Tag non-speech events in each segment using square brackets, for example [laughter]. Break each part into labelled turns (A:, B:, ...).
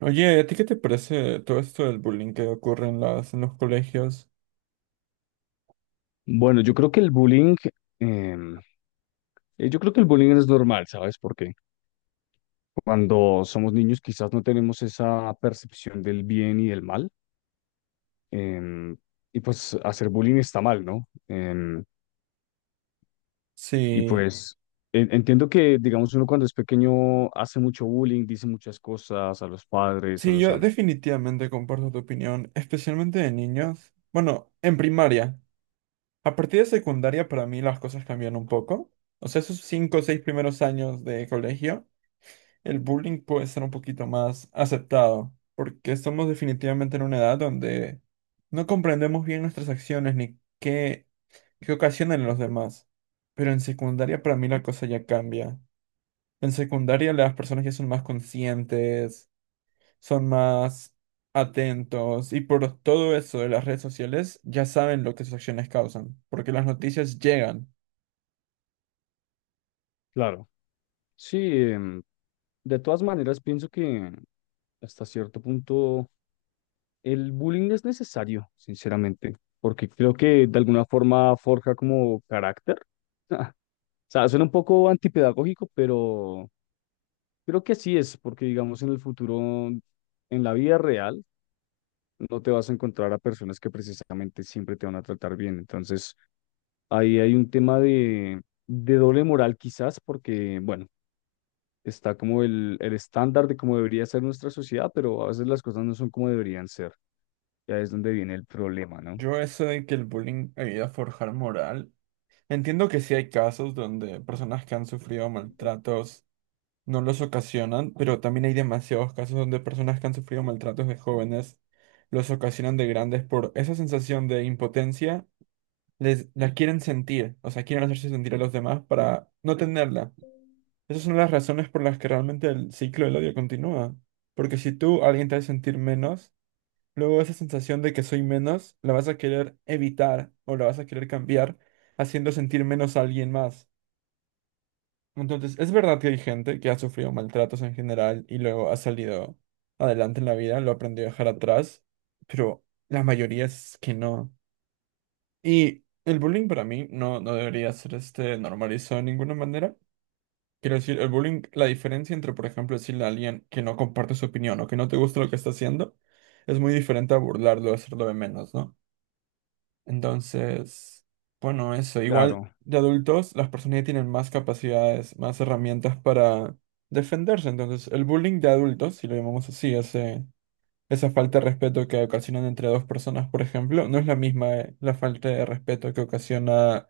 A: Oye, ¿a ti qué te parece todo esto del bullying que ocurre en en los colegios?
B: Bueno, yo creo que el bullying, em, yo creo que el bullying es normal, ¿sabes por qué? Cuando somos niños quizás no tenemos esa percepción del bien y del mal, em, y pues hacer bullying está mal, ¿no? Y
A: Sí,
B: pues entiendo que, digamos, uno cuando es pequeño hace mucho bullying, dice muchas cosas a los padres, a
A: sí,
B: los
A: yo
B: amigos.
A: definitivamente comparto tu opinión, especialmente de niños. Bueno, en primaria. A partir de secundaria para mí las cosas cambian un poco. O sea, esos 5 o 6 primeros años de colegio. El bullying puede ser un poquito más aceptado, porque estamos definitivamente en una edad donde no comprendemos bien nuestras acciones ni qué ocasionan en los demás. Pero en secundaria para mí la cosa ya cambia. En secundaria las personas ya son más conscientes, son más atentos, y por todo eso de las redes sociales ya saben lo que sus acciones causan, porque las noticias llegan.
B: Claro, sí, em, de todas maneras pienso que hasta cierto punto. El bullying no es necesario, sinceramente, porque creo que de alguna forma forja como carácter. [laughs] O sea, suena un poco antipedagógico, pero creo que así es, porque digamos en el futuro, en la vida real, no te vas a encontrar a personas que precisamente siempre te van a tratar bien. Entonces, ahí hay un tema de doble moral quizás, porque, bueno, está como el estándar de cómo debería ser nuestra sociedad, pero a veces las cosas no son como deberían ser. Ya es donde viene el problema, ¿no?
A: Yo eso de que el bullying ayuda a forjar moral. Entiendo que sí hay casos donde personas que han sufrido maltratos no los ocasionan, pero también hay demasiados casos donde personas que han sufrido maltratos de jóvenes los ocasionan de grandes por esa sensación de impotencia, les la quieren sentir, o sea, quieren hacerse sentir a los demás para no tenerla. Esas son las razones por las que realmente el ciclo del odio continúa, porque si tú a alguien te hace sentir menos, luego esa sensación de que soy menos la vas a querer evitar o la vas a querer cambiar haciendo sentir menos a alguien más. Entonces, es verdad que hay gente que ha sufrido maltratos en general y luego ha salido adelante en la vida, lo aprendió a dejar atrás, pero la mayoría es que no. Y el bullying para mí no, no debería ser este normalizado de ninguna manera. Quiero decir, el bullying, la diferencia entre, por ejemplo, decirle a alguien que no comparte su opinión o que no te gusta lo que está haciendo, es muy diferente a burlarlo, hacerlo de menos, ¿no? Entonces, bueno, eso. Igual
B: Claro.
A: de adultos, las personas ya tienen más capacidades, más herramientas para defenderse. Entonces, el bullying de adultos, si lo llamamos así, esa falta de respeto que ocasionan entre dos personas, por ejemplo, no es la misma la falta de respeto que ocasiona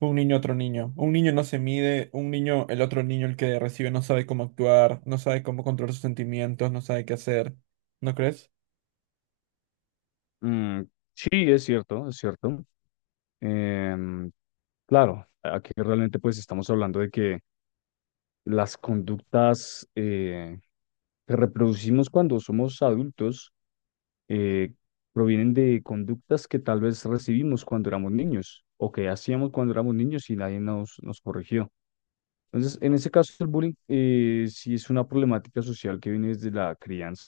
A: un niño a otro niño. Un niño no se mide, un niño, el otro niño, el que recibe, no sabe cómo actuar, no sabe cómo controlar sus sentimientos, no sabe qué hacer. ¿No crees?
B: Mm, sí, es cierto, es cierto. Em, claro, aquí realmente pues estamos hablando de que las conductas que reproducimos cuando somos adultos eh, provienen de conductas que tal vez recibimos cuando éramos niños o que hacíamos cuando éramos niños y nadie nos corrigió. Entonces, en ese caso, el bullying sí es una problemática social que viene desde la crianza.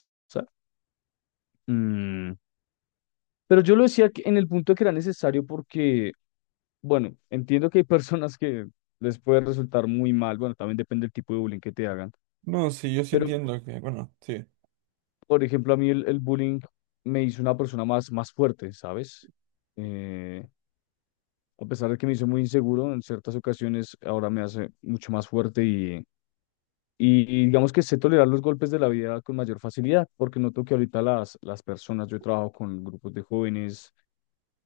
B: Mm, pero yo lo decía en el punto de que era necesario porque bueno, entiendo que hay personas que les puede resultar muy mal, bueno, también depende del tipo de bullying que te hagan,
A: No, sí, yo sí
B: pero
A: entiendo que, bueno, sí.
B: por ejemplo a mí el bullying me hizo una persona más fuerte, ¿sabes? Eh, a pesar de que me hizo muy inseguro, en ciertas ocasiones ahora me hace mucho más fuerte y digamos que sé tolerar los golpes de la vida con mayor facilidad, porque noto que ahorita las personas, yo trabajo con grupos de jóvenes.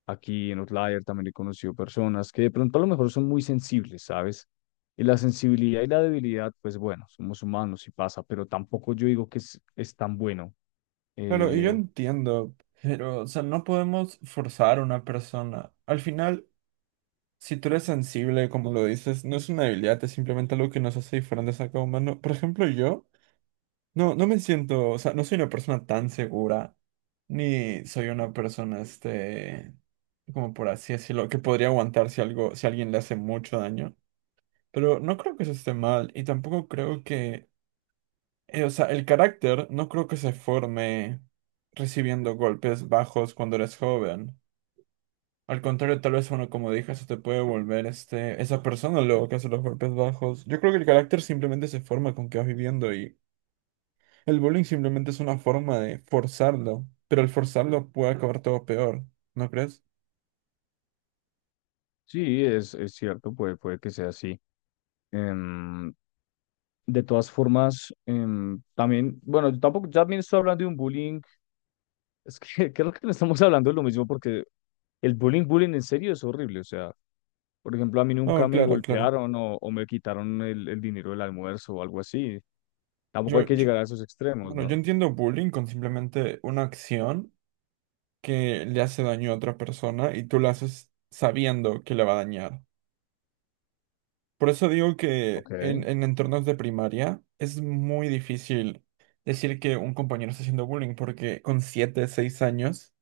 B: Aquí en Outlier también he conocido personas que de pronto a lo mejor son muy sensibles, ¿sabes? Y la sensibilidad y la debilidad, pues bueno, somos humanos y pasa, pero tampoco yo digo que es tan bueno.
A: Claro, y yo
B: Eh,
A: entiendo, pero, o sea, no podemos forzar a una persona. Al final, si tú eres sensible, como lo dices, no es una debilidad, es simplemente algo que nos hace diferentes a cada humano. Por ejemplo, yo no, no me siento, o sea, no soy una persona tan segura, ni soy una persona, este, como por así decirlo, que podría aguantar si algo, si alguien le hace mucho daño. Pero no creo que eso esté mal, y tampoco creo que o sea, el carácter no creo que se forme recibiendo golpes bajos cuando eres joven. Al contrario, tal vez uno, como dije, se te puede volver este, esa persona luego que hace los golpes bajos. Yo creo que el carácter simplemente se forma con que vas viviendo, y el bullying simplemente es una forma de forzarlo, pero al forzarlo puede acabar todo peor, ¿no crees?
B: sí, es cierto, puede que sea así. Em, de todas formas, también, bueno, yo tampoco, ya también estoy hablando de un bullying, es que [laughs] creo que no estamos hablando de lo mismo porque el bullying en serio es horrible, o sea, por ejemplo, a mí
A: Oh,
B: nunca me
A: claro, claro.
B: golpearon o me quitaron el dinero del almuerzo o algo así. Tampoco hay
A: Yo,
B: que
A: yo-
B: llegar a esos extremos,
A: bueno,
B: ¿no?
A: yo entiendo bullying con simplemente una acción que le hace daño a otra persona y tú la haces sabiendo que le va a dañar. Por eso digo que
B: Ok,
A: en entornos de primaria es muy difícil decir que un compañero está haciendo bullying, porque con 7 6 años,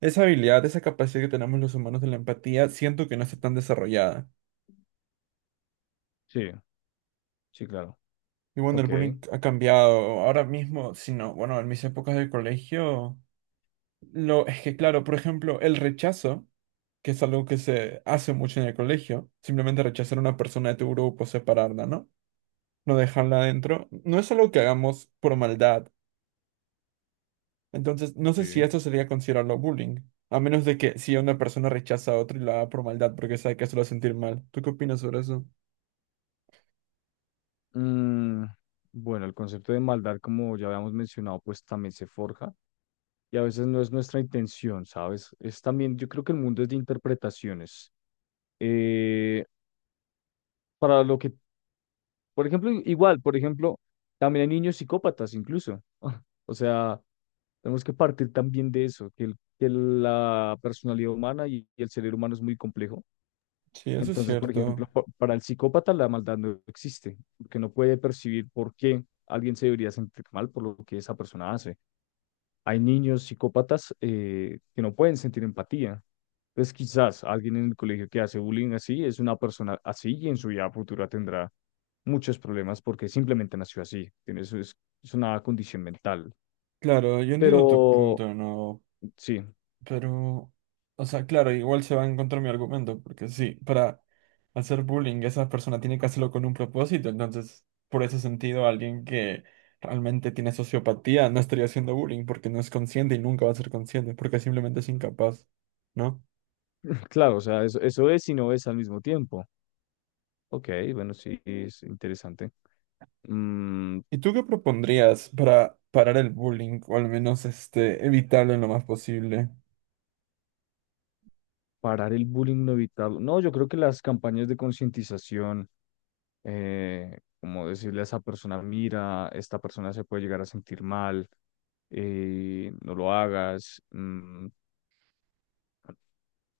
A: esa habilidad, esa capacidad que tenemos los humanos de la empatía, siento que no está tan desarrollada.
B: sí, sí, claro.
A: Y bueno, el
B: Ok,
A: bullying ha cambiado. Ahora mismo, si no, bueno, en mis épocas de colegio, es que claro, por ejemplo, el rechazo, que es algo que se hace mucho en el colegio, simplemente rechazar a una persona de tu grupo, separarla, ¿no? No dejarla adentro, no es algo que hagamos por maldad. Entonces, no sé si
B: sí.
A: esto sería considerarlo bullying, a menos de que si una persona rechaza a otro y la haga por maldad porque sabe que eso lo va a sentir mal. ¿Tú qué opinas sobre eso?
B: Mm, bueno, el concepto de maldad, como ya habíamos mencionado, pues también se forja y a veces no es nuestra intención, ¿sabes? Es también, yo creo que el mundo es de interpretaciones. Eh, para lo por ejemplo, igual, por ejemplo, también hay niños psicópatas incluso. [laughs] O sea, tenemos que partir también de eso, que la personalidad humana y el cerebro humano es muy complejo.
A: Sí, eso es
B: Entonces, por
A: cierto.
B: ejemplo, para el psicópata la maldad no existe, porque no puede percibir por qué alguien se debería sentir mal por lo que esa persona hace. Hay niños psicópatas que no pueden sentir empatía. Entonces, quizás alguien en el colegio que hace bullying así es una persona así y en su vida futura tendrá muchos problemas porque simplemente nació así. Es una condición mental.
A: Claro, yo entiendo tu
B: Pero
A: punto, ¿no?
B: sí,
A: Pero, o sea, claro, igual se va a encontrar mi argumento, porque sí, para hacer bullying esa persona tiene que hacerlo con un propósito, entonces, por ese sentido, alguien que realmente tiene sociopatía no estaría haciendo bullying porque no es consciente y nunca va a ser consciente, porque simplemente es incapaz, ¿no?
B: [laughs] claro, o sea, eso es y no es al mismo tiempo. Ok, bueno, sí, es interesante. Mm,
A: ¿Y tú qué propondrías para parar el bullying o al menos este evitarlo en lo más posible?
B: parar el bullying no evitarlo. No, yo creo que las campañas de concientización, como decirle a esa persona, mira, esta persona se puede llegar a sentir mal, no lo hagas. Mm,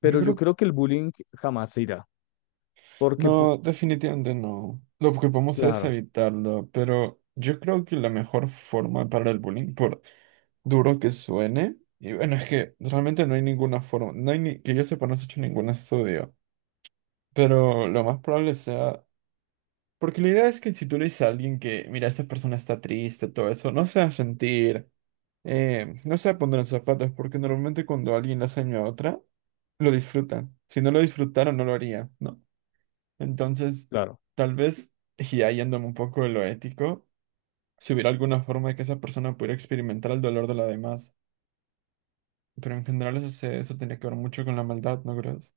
A: Yo
B: yo
A: creo,
B: creo que el bullying jamás se irá, porque, po-
A: no, definitivamente no. Lo que podemos hacer es
B: claro,
A: evitarlo, pero yo creo que la mejor forma de parar el bullying, por duro que suene, y bueno, es que realmente no hay ninguna forma, no hay ni, que yo sepa, no se ha hecho ningún estudio, pero lo más probable sea, porque la idea es que si tú le dices a alguien que, mira, esta persona está triste, todo eso, no se va a sentir no se va a poner en sus zapatos, porque normalmente cuando alguien le hace daño a otra, lo disfrutan. Si no lo disfrutara, no lo haría, ¿no? Entonces,
B: claro.
A: tal vez, y ahí yéndome un poco de lo ético, si hubiera alguna forma de que esa persona pudiera experimentar el dolor de la demás. Pero en general eso, eso tenía que ver mucho con la maldad, ¿no crees?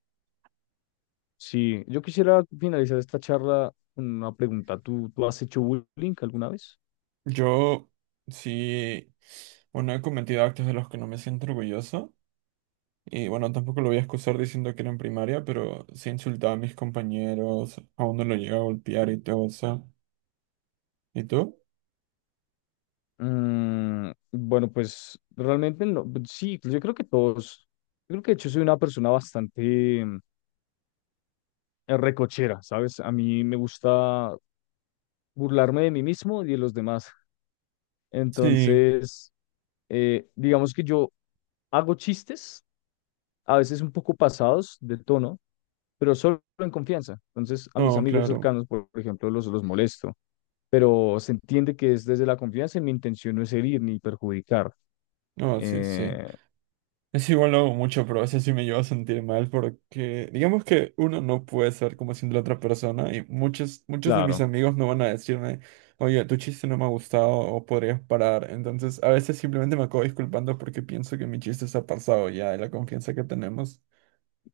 B: Sí, yo quisiera finalizar esta charla con una pregunta. ¿Tú, tú has hecho bullying alguna vez?
A: Yo sí, bueno, he cometido actos de los que no me siento orgulloso. Y bueno, tampoco lo voy a excusar diciendo que era en primaria, pero sí insultaba a mis compañeros, a uno lo llegaba a golpear y todo eso. ¿Y tú?
B: Mm, bueno, pues realmente no, pues, sí, pues, yo creo que todos, yo creo que de hecho soy una persona bastante en recochera, ¿sabes? A mí me gusta burlarme de mí mismo y de los demás.
A: Sí,
B: Entonces, digamos que yo hago chistes, a veces un poco pasados de tono, pero solo en confianza. Entonces, a mis
A: no,
B: amigos
A: claro.
B: cercanos, por ejemplo, los molesto, pero se entiende que es desde la confianza y mi intención no es herir ni perjudicar.
A: No, sí, sí.
B: Eh,
A: Es igual lo hago mucho, pero a veces sí me llevo a sentir mal porque digamos que uno no puede ser como siendo la otra persona y muchos, muchos de mis
B: claro.
A: amigos no van a decirme, oye, tu chiste no me ha gustado o podrías parar. Entonces a veces simplemente me acabo disculpando porque pienso que mi chiste se ha pasado ya de la confianza que tenemos.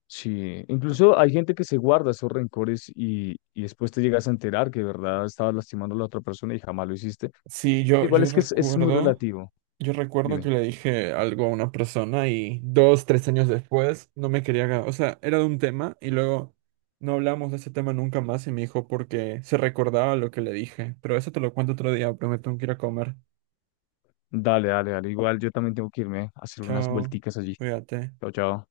B: Sí, incluso hay gente que se guarda esos rencores y después te llegas a enterar que de verdad estabas lastimando a la otra persona y jamás lo hiciste.
A: Sí, yo,
B: Igual
A: yo
B: es que es muy
A: recuerdo,
B: relativo.
A: yo recuerdo que
B: Dime.
A: le dije algo a una persona y 2, 3 años después no me quería, o sea, era de un tema y luego no hablamos de ese tema nunca más y me dijo porque se recordaba lo que le dije. Pero eso te lo cuento otro día, prometo que ir a comer.
B: Dale, dale, dale. Igual yo también tengo que irme a hacer unas
A: Chao,
B: vuelticas allí.
A: cuídate.
B: Chao, chao.